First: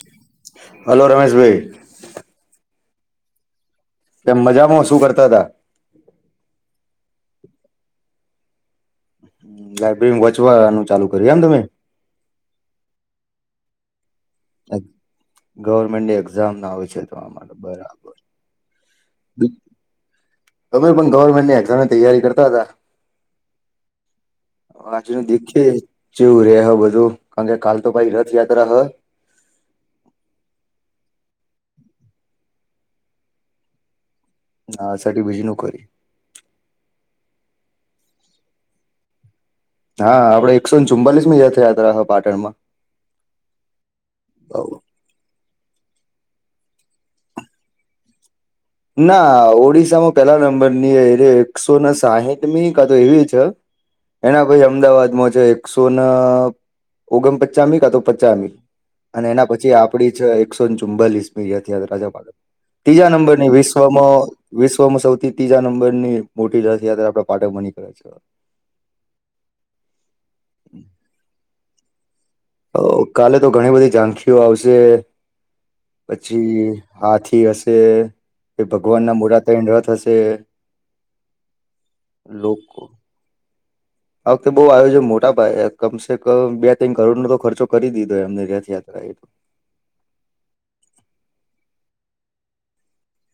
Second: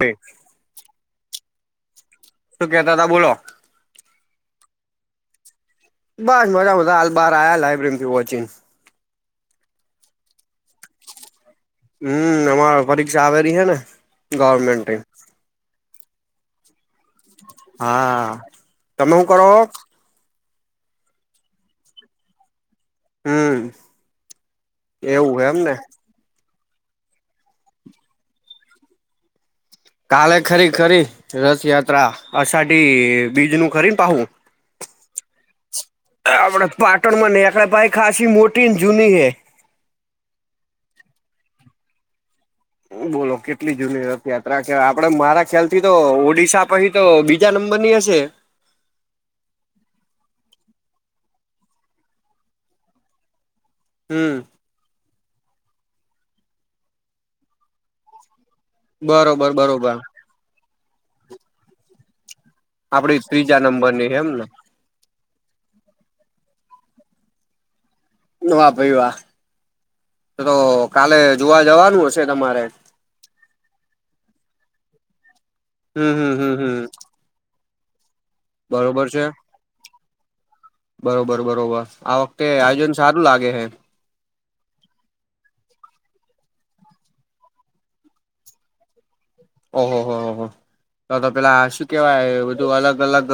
શું હલો રમેશભઈ શું કેતાતા બોલો. કેમ મજામાં? શું કરતા તા? બસ મજા મજા. હાલ બહાર આયા લાયબ્રેરીમાંથી વોચિન. લાઈબ્રેરીમાં વોચવાનું ચાલુ કર્યું એમ તમે? હમ અમાર પરીક્ષા આવેરી હૈ ને ગવર્મેન્ટની. ગવર્મેન્ટની એક્ઝામ આવે છે. તો આ માટે બરાબર હા. તમે હું કરો? અમે પણ ગવર્મેન્ટની એક્ઝામની તૈયારી કરતા તા. હમ આજે એવું દીપ એમ છે. ને જેવું રે આ બધું અન કાલ તો ભાઈ રથયાત્રા હ. કાલે ખરી ખરી રથયાત્રા અષાઢી બીજનું ખરી ને પાહું. આ અષાઢી બીજનું કરી આપણે પાટણમાં નેકળે ભાઈ ખાસી મોટીન જૂની હૈ. હા આપડે એકસો ને ચુમાલીસમી રથયાત્રા હ પાટણમાં. બોલો કેટલી જૂની રથયાત્રા કે આ આપડે મારા ખ્યાલ થી તો ઓડિશા પછી તો બીજા નંબર ની હશે. ના ઓડિશામાં પેલા નંબર ની એકસો સાહીઠ મી કા તો એવી છે. હમ એના પહી અમદાવાદમાં છે એકસો ના ઓગણપચમી કા તો પચમી. અને એના બરોબર પછી બરોબર આપડી છે એકસો ચુમ્બાલીસ મી યથયાત રાજાપડ. આપણી ત્રી વિશ્વમાં વિશ્વમાં સૌથી ત્રીજા નંબરની મોટી રથયાત્રા આપે પાટક બની કરે છે. વા ભાઈ વાહ, તો તો કાલે જોવા જવાનું હશે તમારે? તો કાલે તો ઘણી બધી ઝાંખીઓ આવશે, હમ હમ હમ પછી હમ હાથી હશે. તે એ ભગવાન બરોબર ના છે મોરા તઈન રથ હશે. લોક ચાલું લાગે હૈ. આ વખતે બહુ આયોજન મોટા પાયે કમસે કમ બે ત્રણ કરોડ નો તો ખર્ચો કરી દીધો એમને રથયા ઓહો હો હો [unintelligible] તો તો પેલા શું કેવાય બધું અલગ અલગ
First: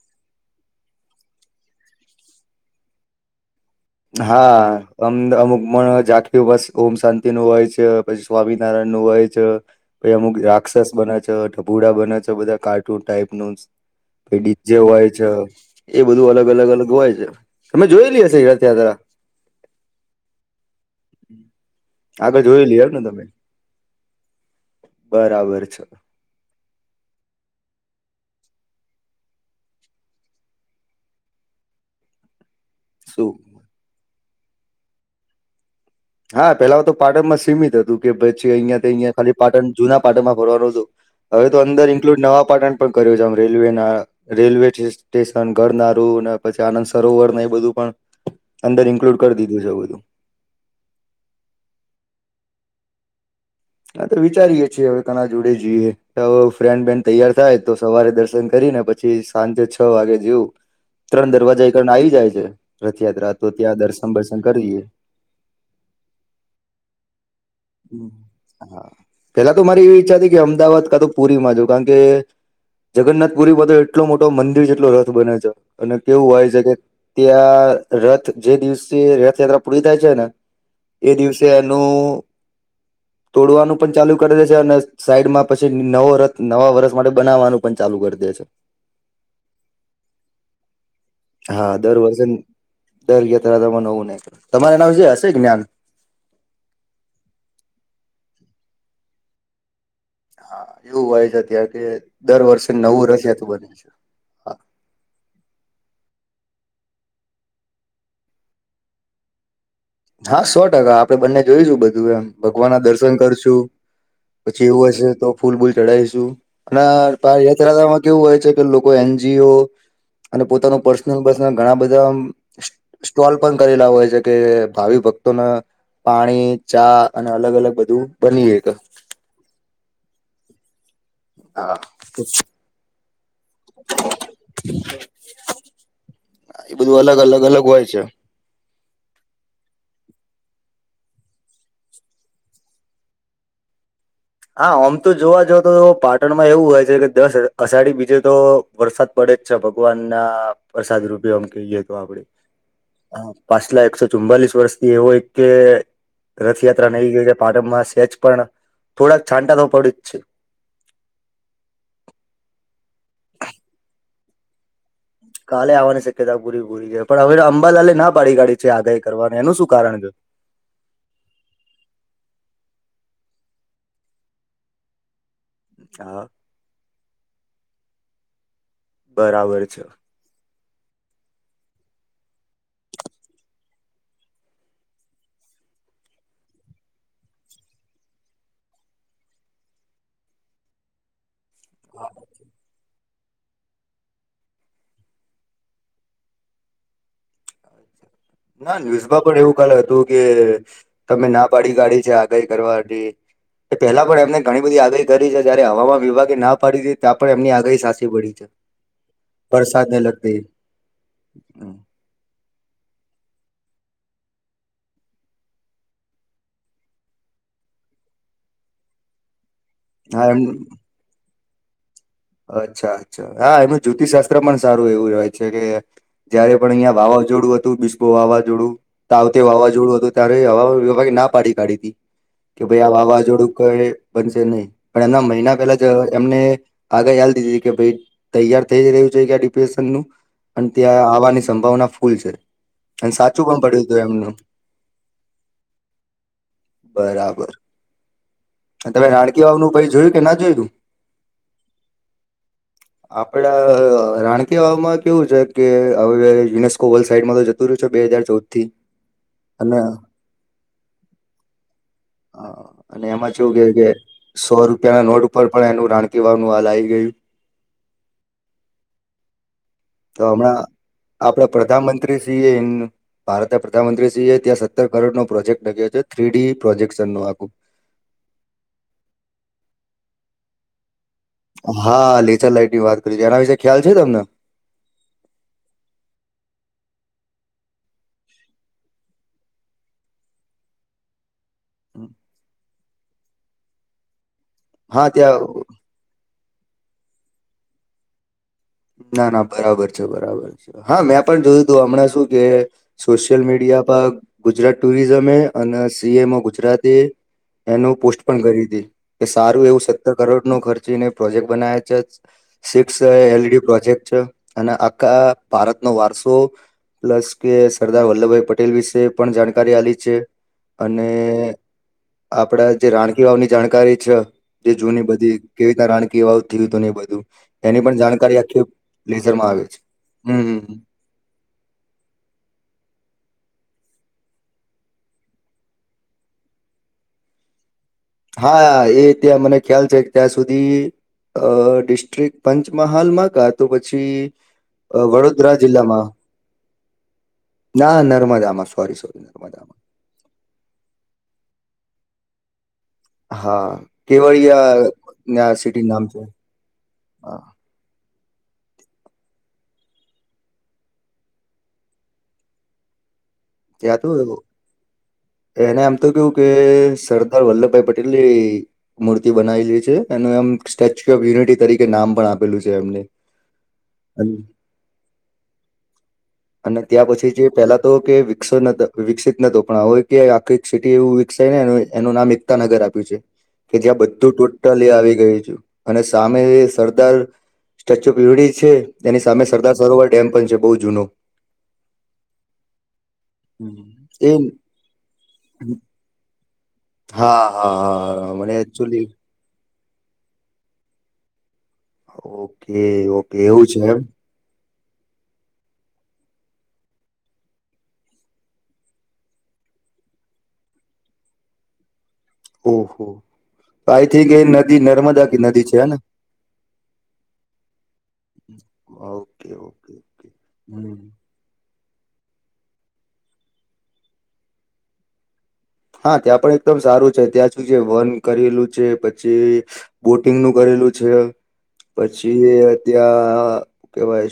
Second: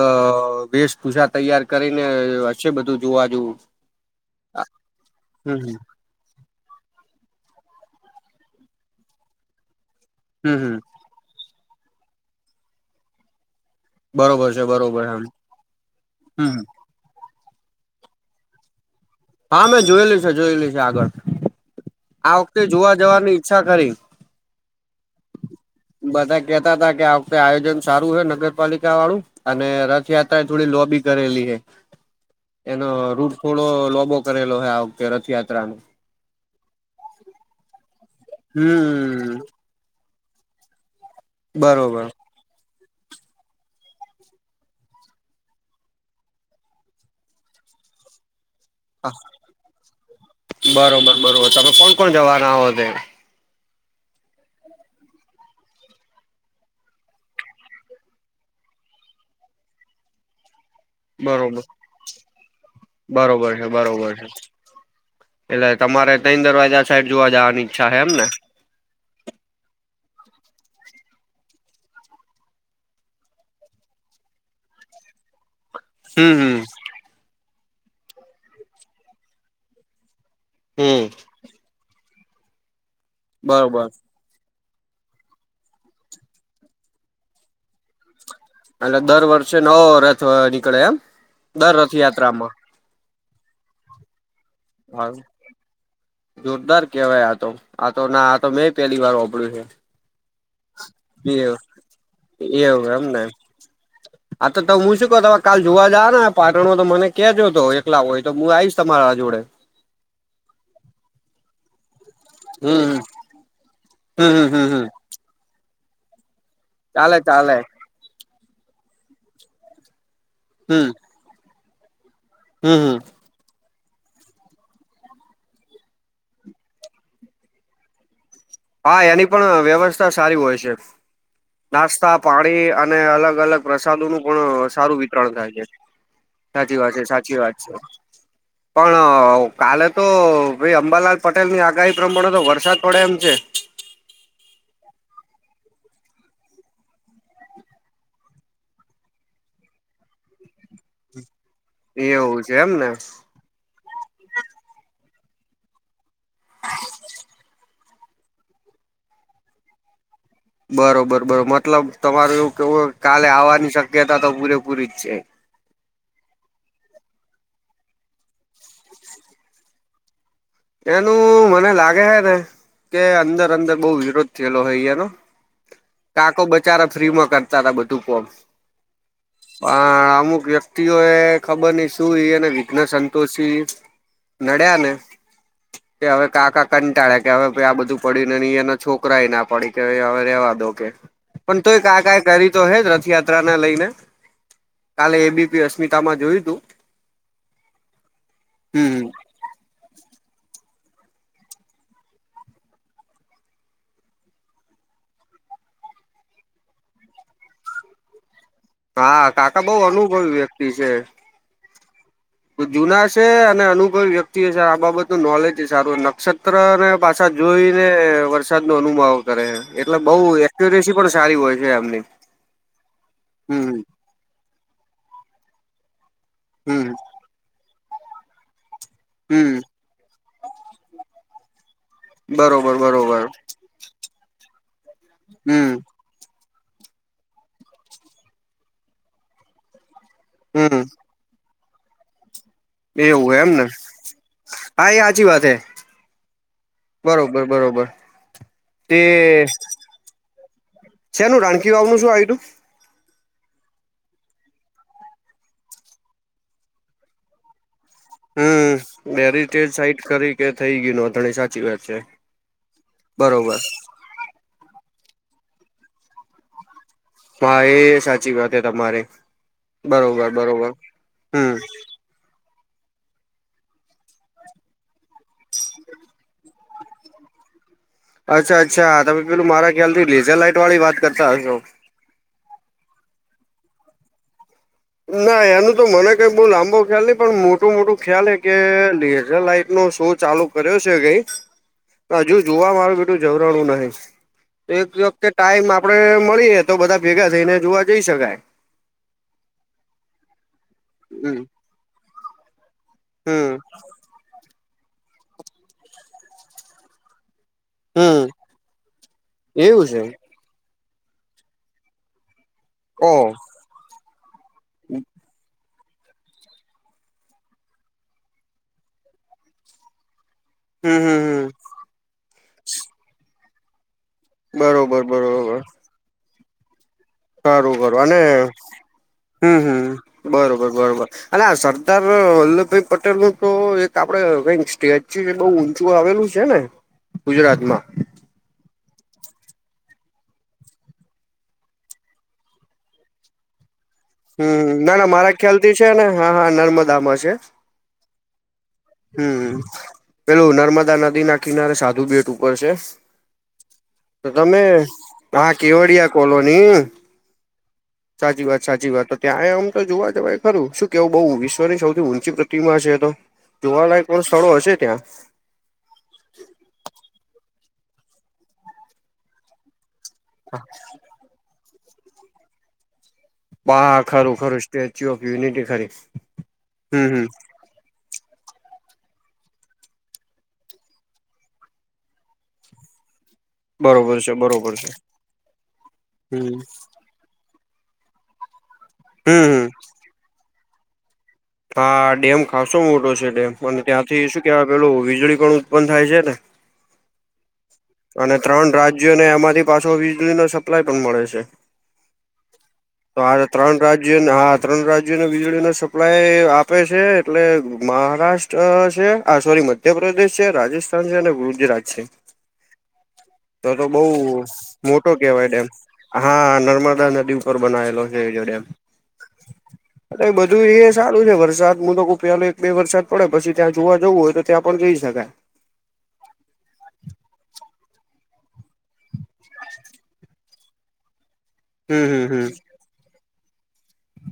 વેશભૂજા તૈયાર કરીને છે બધું જોવા જવું. હા અમ અમુક માં જાગ બસ ઓમ શાંતિ નું હોય છે, પછી સ્વામિનારાયણ નું હોય છે પછી અમુક હમ હમ રાક્ષસ બને છ [inaudible] બુડા બને છે બધા કાર્ટૂન ટાઈપ નું. પ બરોબર છે ડીજે બરોબર હોય આમ છે એ બધું અલગ હમ અલગ અલગ હોય છે, તમે જોયેલી હશે યાત્રા. હા, મેં જોયેલી છે, જોયેલી છે આગળ. આ આગળ વખતે જોયેલી એમ જોવા ને તમે જવાની ઈચ્છા કરી. બરાબર છે. બધા કેતા હતા કે આ વખતે આયોજન સારું છે નગરપાલિકા વાળું. અને રથયાત્રા એ થોડી લોબી કરેલી હે. એનો શું રૂટ થોડો લોબો કરેલો હો આ વખતે રથયાત્રા ન. હા પેલા તો પાટણ માં સીમિત હતું કે પછી અહિયા ત અહિયાં હમ ખા પાટણ જૂના પાટણમાં ભરવાનું હતું. હવે તો અંદર બરોબર ઇન્કલુડ નવા પાટણ પણ કર્યું છે આમ રેલવે ના રેલવે સ્ટેશન, ઘરનારું પછી આનંદ સરોવર એ બધું પણ અંદર ઇન્ક્લુડ હા કરી દીધું છેવું બધું. બરોબર બરોબર તમે કોણ કોણ જવાના હો તે? હા તો વિચારીએે છીએ હવે ઘના જોડે જઈએ. ફ્રેન્ડ બેન તૈયાર થાય. તો સવારે દર્શન કરીને, પછી સાંજે છ વાગે જવું. ત્રણ બરોબર દરવાજા કરને આવી જાય છે. રથયાત્રા તો બરોબર છે ત્યાં દર્શન બરોબર છે દર્સન કરી લીએ. એટલે તમારે તન દરવાજા સાઈડ જોવા જવાની ઈચ્છા છે એમ ને હા, પેલા તો મારી એવી ઈચ્છા હતી કે, અમદાવાદ કા તો પુરી માં જોવ કારણ કે જગન્નાથપુરી માં તો એટલો મોટો મંદિર જેટલો રથ બને છે. અને કેવું હમ હોય હમ છે કે, ત્યાં રથ જે દિવસે રથયાત્રા પૂરી થાય છે ને એ એ દિવસે એનું તોડવાનું બરોબર પણ ચાલુ કરી દે છે અને સાઈડમાં પછી નવો રથ નવા વરષ માટે બનાવવાનું પણ ચાલુ કરી દે છે. એટલે દર વર્ષે નવો રથ નીકળે એમ? હા દર વર્ષે રથયાત્રામાં દર યાત્રા તમે નવું નાઈખું, તમાર એના હા વિશે હશે જ્ઞાન. જોરદાર કેવાય આ તો આ તો ના આ તો મેં પેલી વાર ઓપડ્યું છે. હા, એવું હોય છે. ત્યાં કે દર વર્ષે નવું રસતું બને છે. આ તો ત હું શું કહ તમે કાલ જોવા જાવ ને પાટણમાં તો, મને કેજો તો એકલા હોય તો હું આવીશ તમારા જોડે. હા સો ટકા, આપડે બંને જોઈશું બધું એમ. ભગવાન ના હમ દર્શન કરશું હમ હમ હમ પછી હમ એવું હશે તો, ફૂલ બૂલ ચઢાવીશું. અને ચાલે પાહી આ ચાલે રથયાતામાં કેવું હોય છે કે, લોકો એન જી ઓ અને પોતાનું હમ પર્સનલ બસ ઘણા બધા આમ હમ હમ ટોલ પણ કરેલા હોય છે, કે ભાવિ ભક્તોને પાણી, ચા અને અલગ અલગ બધું બની હકે હા એની પણ વ્યવસ્થા સારી હોય છે. નાસ્તા, પાણી અને અલગ અલગ પ્રસાદોનું પણ સારું વિતરણ થાય છે. એ સાચી વાત બધું છે, અલગ સાચી અલગ વાત અલગ છે. હોય પણ કાલે તો ભાઈ અંબાલાલ પટેલની આગાહી પ્રમાણે તો વરસાદ પડે એમ છે. હા ઓમ તો જોવા જ તો પાટણમાં એવું હોય છે, કે દસ અષાઢી બીજે તો વરસાદ પડે જ છે, ભગવાનના પ્રસાદ રૂપે આમ કહીએ તો આપડે એવું છે એમ ને હ પાછલા એકસો ચુમ્બલીસ વર્ષથી એવો એક કે રથયાત્રા નહી ગઈ પાટણમાં સેચ પણ થોડાક છાંટા તો પડ જ છે. બરોબર બરોબર મતલબ તમારું એવું કેવું કાલે આવવાની શક્યતા તો પૂરેપૂરી જ છે. કાલે આવવાની શક્યતા પૂરી પૂરી કે પણ હવે અંબાલાલે ના પાડી કાઢી છે, આગાહી કરવાનું એનું શું કારણ છે? એનું મને લાગે હે ને કે અંદર અંદર બો વિરોધ થયેલો અહે અયાનો હા કાકો બચારા ફ્રી માં કરતા તા બધું કોમ બરાબર છે હા અમુક વ્યક તિઓએ ખબર ની શું એ અને વિઘ્ન સંતોષી નડ્યા ને કે હવે કાકા કંટાળ્યા કે હવે આ બધું પડીને ની એના છોકરાય ના પડી કે હવે રેવા દો કે પણ તોય કાકા એ કરી તો હે રથયા ત્રાને લઈને કાલે એ બી પી અસ્મિતામાં જોયું તું ના હમ ન્યૂઝમાં પણ એવું કાલ હતું કે તમે ના પાડી કાઢી છે, આગાહી કરવાથી એ પેલા પણ એમને ઘણી બધી આગાહી કરી છે, જયારે હવામાન વિભાગે ના પાડી તી ત્યાં પણ એમની આગાહી સાચી પડી [inaudible] હા કાકા બો વરસાદને અનુભવી લગતી વ્યક્તિ છે. જુના છે, અને અનુભવ વ્યક્તિએ છે, આ બાબત નું નોલેજ સારું નક્ષત્ર ને પાછા જોઈ ને વરસાદ નો અનુમાવ કરે એટલે બઉ હા એમ એક્યુરેસી પણ સારી હોય છે, એમની અચ્છા અચ્છા હા એનું હમ જ્યોતિશાસ્ત્ર પણ સારું એવું હોય છે, કે જયારે પણ હમ અહંયા વાવા જોડું હતું બીસ્પો વાવાઝોડું તાવતે હમ વાવાઝોડું હતું ત્યારે હવા વિભાગે ના પાડી કાઢી તી કે બરોબર ભાઈ આ બરોબર વાવાઝોડું કઈ બનશે નહી પણ એમના મહિના પેલા હમ જ એમને આગહી યાલ દીધી કે ભાઈ તૈયાર થઈ જ રહ્યું છે, ક્યાં ડિપ્રેશનનું અન હમ ત્યાં આવાની સંભાવના ફૂલ છે. અને એવું સાચું પણ એમને પડ્યું હતું એમનું હા એ સાચી વાત હે બરોબર બરાબર બરોબર. અને તે તમે રાણકી વાવનું ભાઈ જોયું કે ના છે, નું રાણકી વાવનું શું આયુ તું . આપડા રાણકી વામાં કેવું છે, કે હવે યુનેસ્કો વર્લ્ડ સાઈડમાં તો જ તુ રયુ છે, બેે હજાર ચૌવુદ થી બેરિટેજ અને સાઈટ કરી કે થઈ ગયું નોથણી સાચી વાત છે, અ, [unintelligible] બરો કે કે સો રૂપિયા ના નોટ ઉપર પણ એનું રાણકી વાવનું હાલ આવી ગયું મા એ સાચી વાત હે તમારે તો હમણાં હમ આપડા પ્રધાનમંત્રીશ્રીએન ભારતના પ્રધાનમંત્રીશ્રીએ ત્યાં સત્તર કરોડનો પ્રોજેક્ટ લગ્યો તો થ્રી ડી પ્રોજેકશન નું આખું. અચ્છા અચ્છા તમે પેલું મારા ખ્યાલથી લેઝર લાઈટ વાળી વાત કરતા હશો. હા લેચર લાઈટની વાત કરી છે, એના વિશે ખ્યાલ છે, તમને? ના એનું તો મને કઈ બો લાંબો ખ્યાલ ની પણ મોટું મોટું ખ્યાલ હે કે લેઝર લાઈટ નો શો ચાલુ કર્યો છે, કય હજુ જોવા મારું બધુ જવરણું નહી એક હા વખતે ત્યાં ટાઈમ આ આપણે મળીએ તો બધા ભેગા થઈને જોવા જઈ શકાય ના ના બરાબર છે બરાબર છે હા મેં હમ પણ જોયું તું હમણાં શું કે સોશિયલ હમ મીડિયા પર ગુજરાત ટુરિઝમે અન સીએમ ઓ ગુજરાતે એનું પોસ્ટ હમ પણ કરીતી કે સારું એવું સત્તર કરોડ નો ખર્ચીને પ્રોજેક્ટ બનાયા છે. સિક્સ છે ઓ એલઈડી પ્રોજેક્ટ છે અને આખા ભારત નો વારસો પ્લસ કે સરદાર વલ્લભભાઈ પટેલ વિશે પણ જાણકારી આલી છે. હમ અને હમ હમ આપડા જે રાણકી વાવની જાણકારી છે. કે બરોબર જૂની બધી બરોબર કેવી રીતના રાણકી વાવ ગીરિતો ને એવુ બ સારું કરું અને લેઝરમાં હમ આવે છે હમ બરોબર હમ બરોબર. અનેઆ સરદાર વલ્લભભાઈ પટેલ નું તો એક આપડે કઈક સ્ટેચ્યુ બઉ ચું આવેલું છે ને ગુજરાત માં. હા એ ત્યાં મને ખ્યાલ છે ત્યાં સુધી અ ડિસ્ટ્રિક્ટ પંચમહાલમાંગા તો પછી હમ ના ના મારા વડોદરા ખ્યાલ થી છે ને જિલ્લામાં. હા હા નર્મદામાં છે ના નર્મદામાં. સોરી સોરી હમ નર્મદામાં પેલું નર્મદા નદી ના કિનારે સાધુ બેટ ઉપર છે. હા તો તમે કેવડિયા ના હા સિટી નામ કેવડિયા છે કોલોની. હા સાચી વાત સાચી વાત તો ત્યાં આમ તો જોવા જવાય ખરું શું કેવું બહુ વિશ્વની સૌથી ઊંચી પ્રતિમા છે તો. જોવાલાયક કો સ્થળો હશે ત્યાં તેને આમ તો કેવું કે સરદાર વલ્લભભાઈ પટેલ ની મૂર્તિ બનાવેલી છે. એનું એમ સ્ટેચ્યુ ઓફ યુનિટી તરીકે નામ પણ આપેલું છે એમને. બા ખરું ખરું સ્ટેચ્યુ ઓફ યુનિટી ખરી. અને ત્યાં હમ હમ પછી જે પેલા તો કે વિકસો નતા વિકસિત નતો પણ હવે કે આખી સિટી એવું વિકસાય ને એનું નામ એક કતા નગર આપ્યું છે. કે જ્યાં બધું બરોબર છે બરોબર છે ટોટલી આવી ગયું છું અને સામે હમ સરદાર સ્ટેચ્યુ ઓફ યુડી છે તેની સામે હમ સરદાર સરોવર ડેમ પણ છે બહુ જૂનો. હા ડેમ ખાસો મોટો છે ડેમ અને હમ. ત્યાંથી એ શું કેવાય પેલું વીજળી પણ ઉત્પન્ન થાય છે ને. હા હા હા. અને મને ત્રણ એકચુલી રાજ્યોને એમાંથી પાછો વીજળીનો સપ્લાય પણ મળે છે. ઓકે હા તો ઓકે આ એવું ત્રણ છે એમ રાજ્યો ને હા ત્રણ રાજ્યોને વીજળી ન સપ્લાય આપે છે એટલે મહારાષ્ટ્ર છે આ સોરી મધ ધ્યપ્રદેદેશ છે રાજસ્થાન છે અને ગુજરાત છે. ઓહો તો તો બઉ આઈ થિંક એ નદી મોટો નર્મદા કી કેવાય નદી ડેમ છે હેન. હા નર્મદા નદી ઉપર બનાવેલો છે એર્યો ડેમ. Okay okay. એટલે એ બધું એ હમ સારું છે વરસાદ મુુંલોકો પેલે એક બે વરસાદ પડે પી ત્યાં જોવા જવું હોય તો ત્યાં પણ જઈ શકાય. હા ત્યાં પણ એકદમ સારું છે ત્યાં સુ જે વન કરેલું છે પછી બોટિંગ નું કરેલું છે હમ હમ પછીએ હમ ત્યાં કહેવાય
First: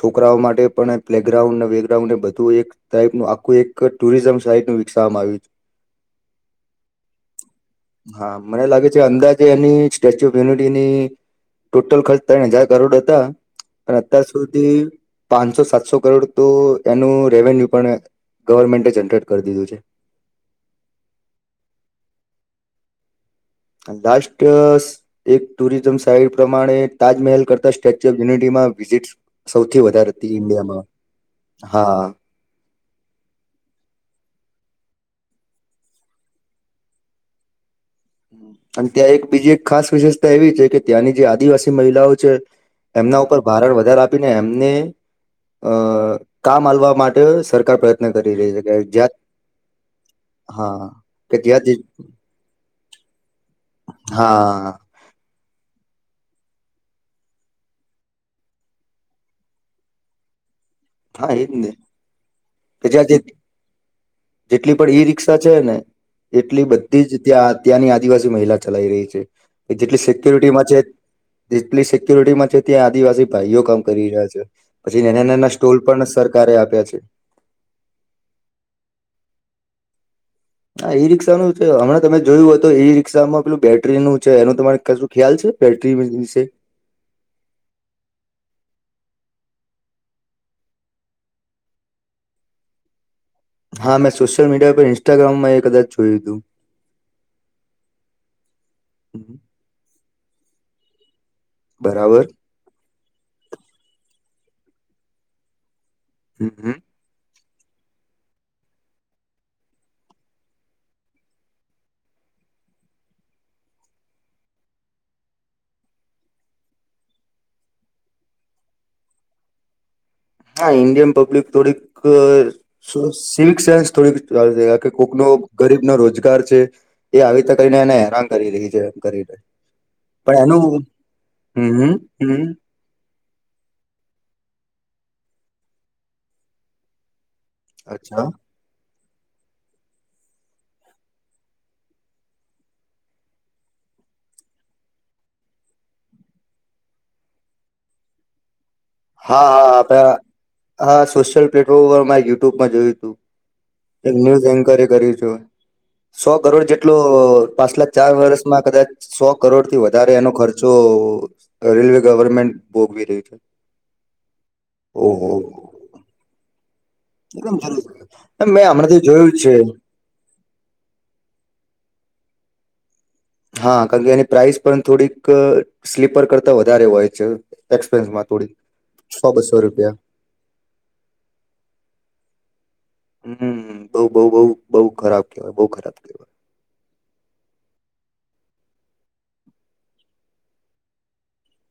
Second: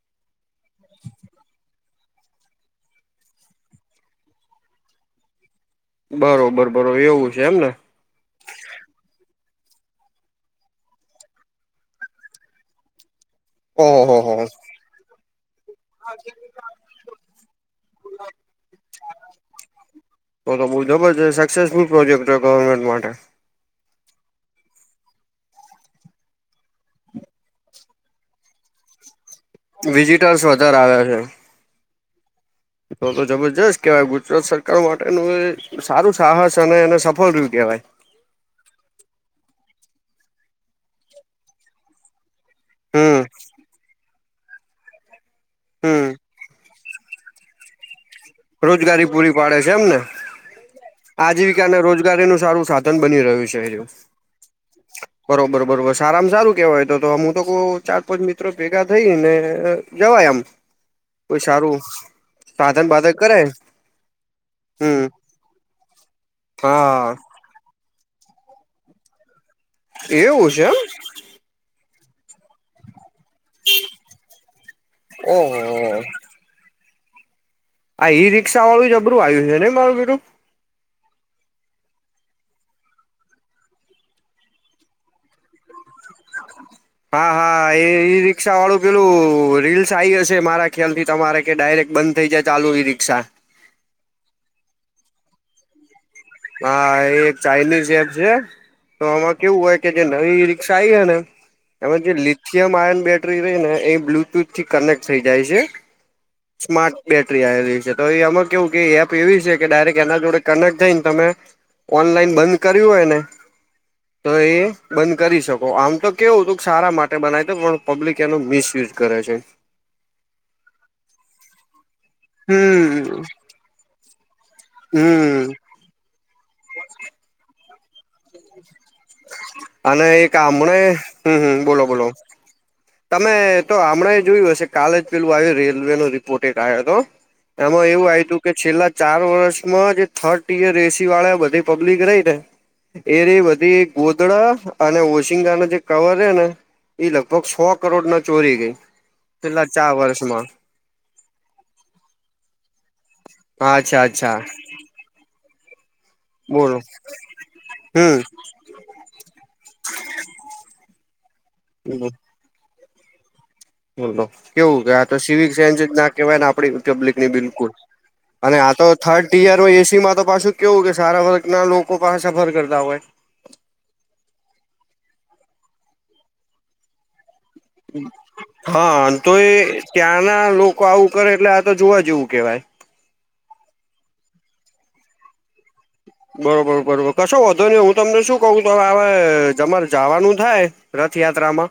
છોકરાઓ માટે પણ પ્લેગ્રાઉન્ડ ને વેગ્રાઉન્ડ એ બધું એક ટાઈપનું આખું એક ટુરિઝમ સાઇટ નું વિકસાવવામાં આવ્યું છે. બરોબર બરોબર એવું છે એમને. હા મને લાગે છે અંદાજે એની સ્ટેચ્યુ ઓફ યુનિટીની ટોટલ ખર્ચ તૈણ હજાર કરોડ હતા. અને ઓહો હો અત્યાર હો સુધી પાંચસો સાતસો કરોડ તો એનું રેવન્યુ પણ ગવર્મેન્ટે જનરેટ કરી દીધું છે. તો તો બહુ જબરજસ સક્સેસફુલ પ્રોજેક્ટ છે ગવર્મેન્ટ માટે. લાાસ્ટ સ એક ટુરિઝમ સાઈટ પ્રમાણે તાજમહેલ કરતા સ્ટેચ્યુ ઓફ યુનિટીમાં વિઝિટ સૌથી વધારે હતી વિઝિટર્સ વધારે ઇન્ડિયામાં આવે છે હા. તો તો જબરજસ્ત કહેવાય ગુજરાત સરકાર માટેનું એ સારું સાહસ અને એને સફળ રીવુ કહેવાય. અને ત્યાં એક બીજી એક ખાસ વિશેષતા એવી છે કે ત્યાંની જે આદિવાસી મહિલાઓ છે. હમ એમના ઉપર ભારણ વધારા આપીને એમને અ હું. કામ આલવા માટે સરકાર પ્રયત્ન કરી રહી છે કે જ્યાં રોજગારી પૂરી પાડે છે એમને હા કે ત્યાં જે આજીવિકાને રોજગારીનું સારું સાધન બની રહ્યું છે એવું. હા બરોબર બરોબર સારામાં સારું કેહેવાય તો તો હું તો કો ચાર પાંચ મિત્રો ભેગા થઈ ને જવાય આમ. હા કોઈ એજ ને સારું સાધન પજ બાધન કરે જેટલી પણ હમ ઈ રિકષા છે ને એટલી બધી હા જ ત્યાં ત્યાંની આદિવાસી મહિલા ચલાઈ રહી છે જેટલી એવું સિક્યુરિટીમાં છે. એમ લી સિકુરિટીમાં છે ત્યાં આદિવાસી ભાઈઓ કામ કરી રહ્યા છે પછી નાના નાના તોલ ઓહો પણ સરકારે આપ્યા છે. આ ઈ રિક્ષા વાળું જબરું આયોજન છે નઈ મારું બીરું. હા ઈ રિક્ષાનું છે હમણાં તમે જોયું હો તો ઈ રિક્ષામાં પેલું બેટરીનું છે એનું તમારે કશું ખ્યાલ છે. બેટરી વિ વિશે. હા હા એ ઈ રિક્ષા વાળું પેલું રીલ્સ આ આવી જશે મારા ખ્યાલ થી તમારે કે ડાયરેક્ટ બંધ થઇ જાય ચાલુ એ રીક્ષા. હા મેં સોશિલ મડિયા પર ઇન્સ્ટાગ્રામમાં કદચ જોયું હતું. હા એ એક ચાઇનીઝ એપ છે તો આમાં કેવું હોય. કે જે નવી રિક્ષા આઈ હે ને એમાં જે બરાબર લી સીમ આયન બેટરી રહી ને એ બ્લુટુથ થી કનેક્ટ થઈ જાય છે હમ સ્માર્ટ બેટરી આવેલી છે તો એ એમાં કેવું કે એપ એવી છે કે ડાયરેક્ટ એના જોડે કનેક્ટ થ‌ઇન. તમે ઓનલાઈન બંધ કર્યું હોય ને. [inaudible] તો એ બંધ કરી શકો આમ તો કેવું હતું સારા માટે બનાવી તો પણ પબ્લિક એનો મિસયુઝ કરે છે. હા ઇન્ડિયન પબ્લિક થોડીક અ હમ્મ. સિલ્ક સેન્સ થોડીક. કોક નો હમ્મ ગરીબ નો રોજગાર છે એ આવી ત કરીને એને હેરાન. કરી રહી છે પણ અને એક હમણે એનું હમ્મ હમ્મ બોલો બોલો હમ તમે તો હમણાં જોયું હશે કાલે જ પેલું આવ્યું રેલવે નો રિપોર્ટ એક આયો તો. એમાં એવું અચ્છા આયું તું કે. છેલ્લા ચાર વર્ષમાં જે થર્ડ ટીયર એસી વાળા બધી પબ્લિક રહી ને. એરી બધી ગોધડા અને ઓશીંગા ના જે કવર રયા ને. ઈ લગભગ સો કરોડ ના ચોરી ગઈ. હા છેલ્લા હા ચાર આપે વર્ષમાં હા સોશિયલ પ્લેટફોર્મ પર મારે યુટ્યુબમાં જોયું તું. અચ્છા એક અચ્છા ન્યૂઝ એન્કરે કરીયુ તુ. સો કરોડ બોલો જેટલો પાછલા ચાર હમ્મ વર્ષમાં કદાચ સો કરોડ થી વધારે એનો ખર્ચો રેલવે ગવર્મેન્ટ ભોગવી રહ્યું છે. બોલો કેવું કે આ તો ઓહો સિવિક સાયન્સ જ ના કહેવાય ને આપડી પબ્લિક ની એકદમ બિલકુલ જરૂર મેં અને આ તો હમણાંથી થર્ડ જોયું ટીયર છે હોય એસી માં તો પાછું કેવું કે સારા વર્ગ ના લોકો પાસા સફર કરતા હોય. હા કારણકે એની પ્રાઇસ પણ થોડીક સ્લીપર કરતાં વધારે હોય છે. એક્સપેન્સમાં થોડીક હા સો તોએ બસો રૂપિયા ત્યાંના લોકો આવું કરે એટલે આ તો જોવા જેવું કેવાય. હમ બઉ બઉ બઉ બઉ ખરાબ કેવાય બઉ ખરાબ કેવાય. બરોબર બરોબર કશો વોધો નહી હું તમને શું કઉ આ જમારે જાવાનું થાય રથ યાત્રામાં.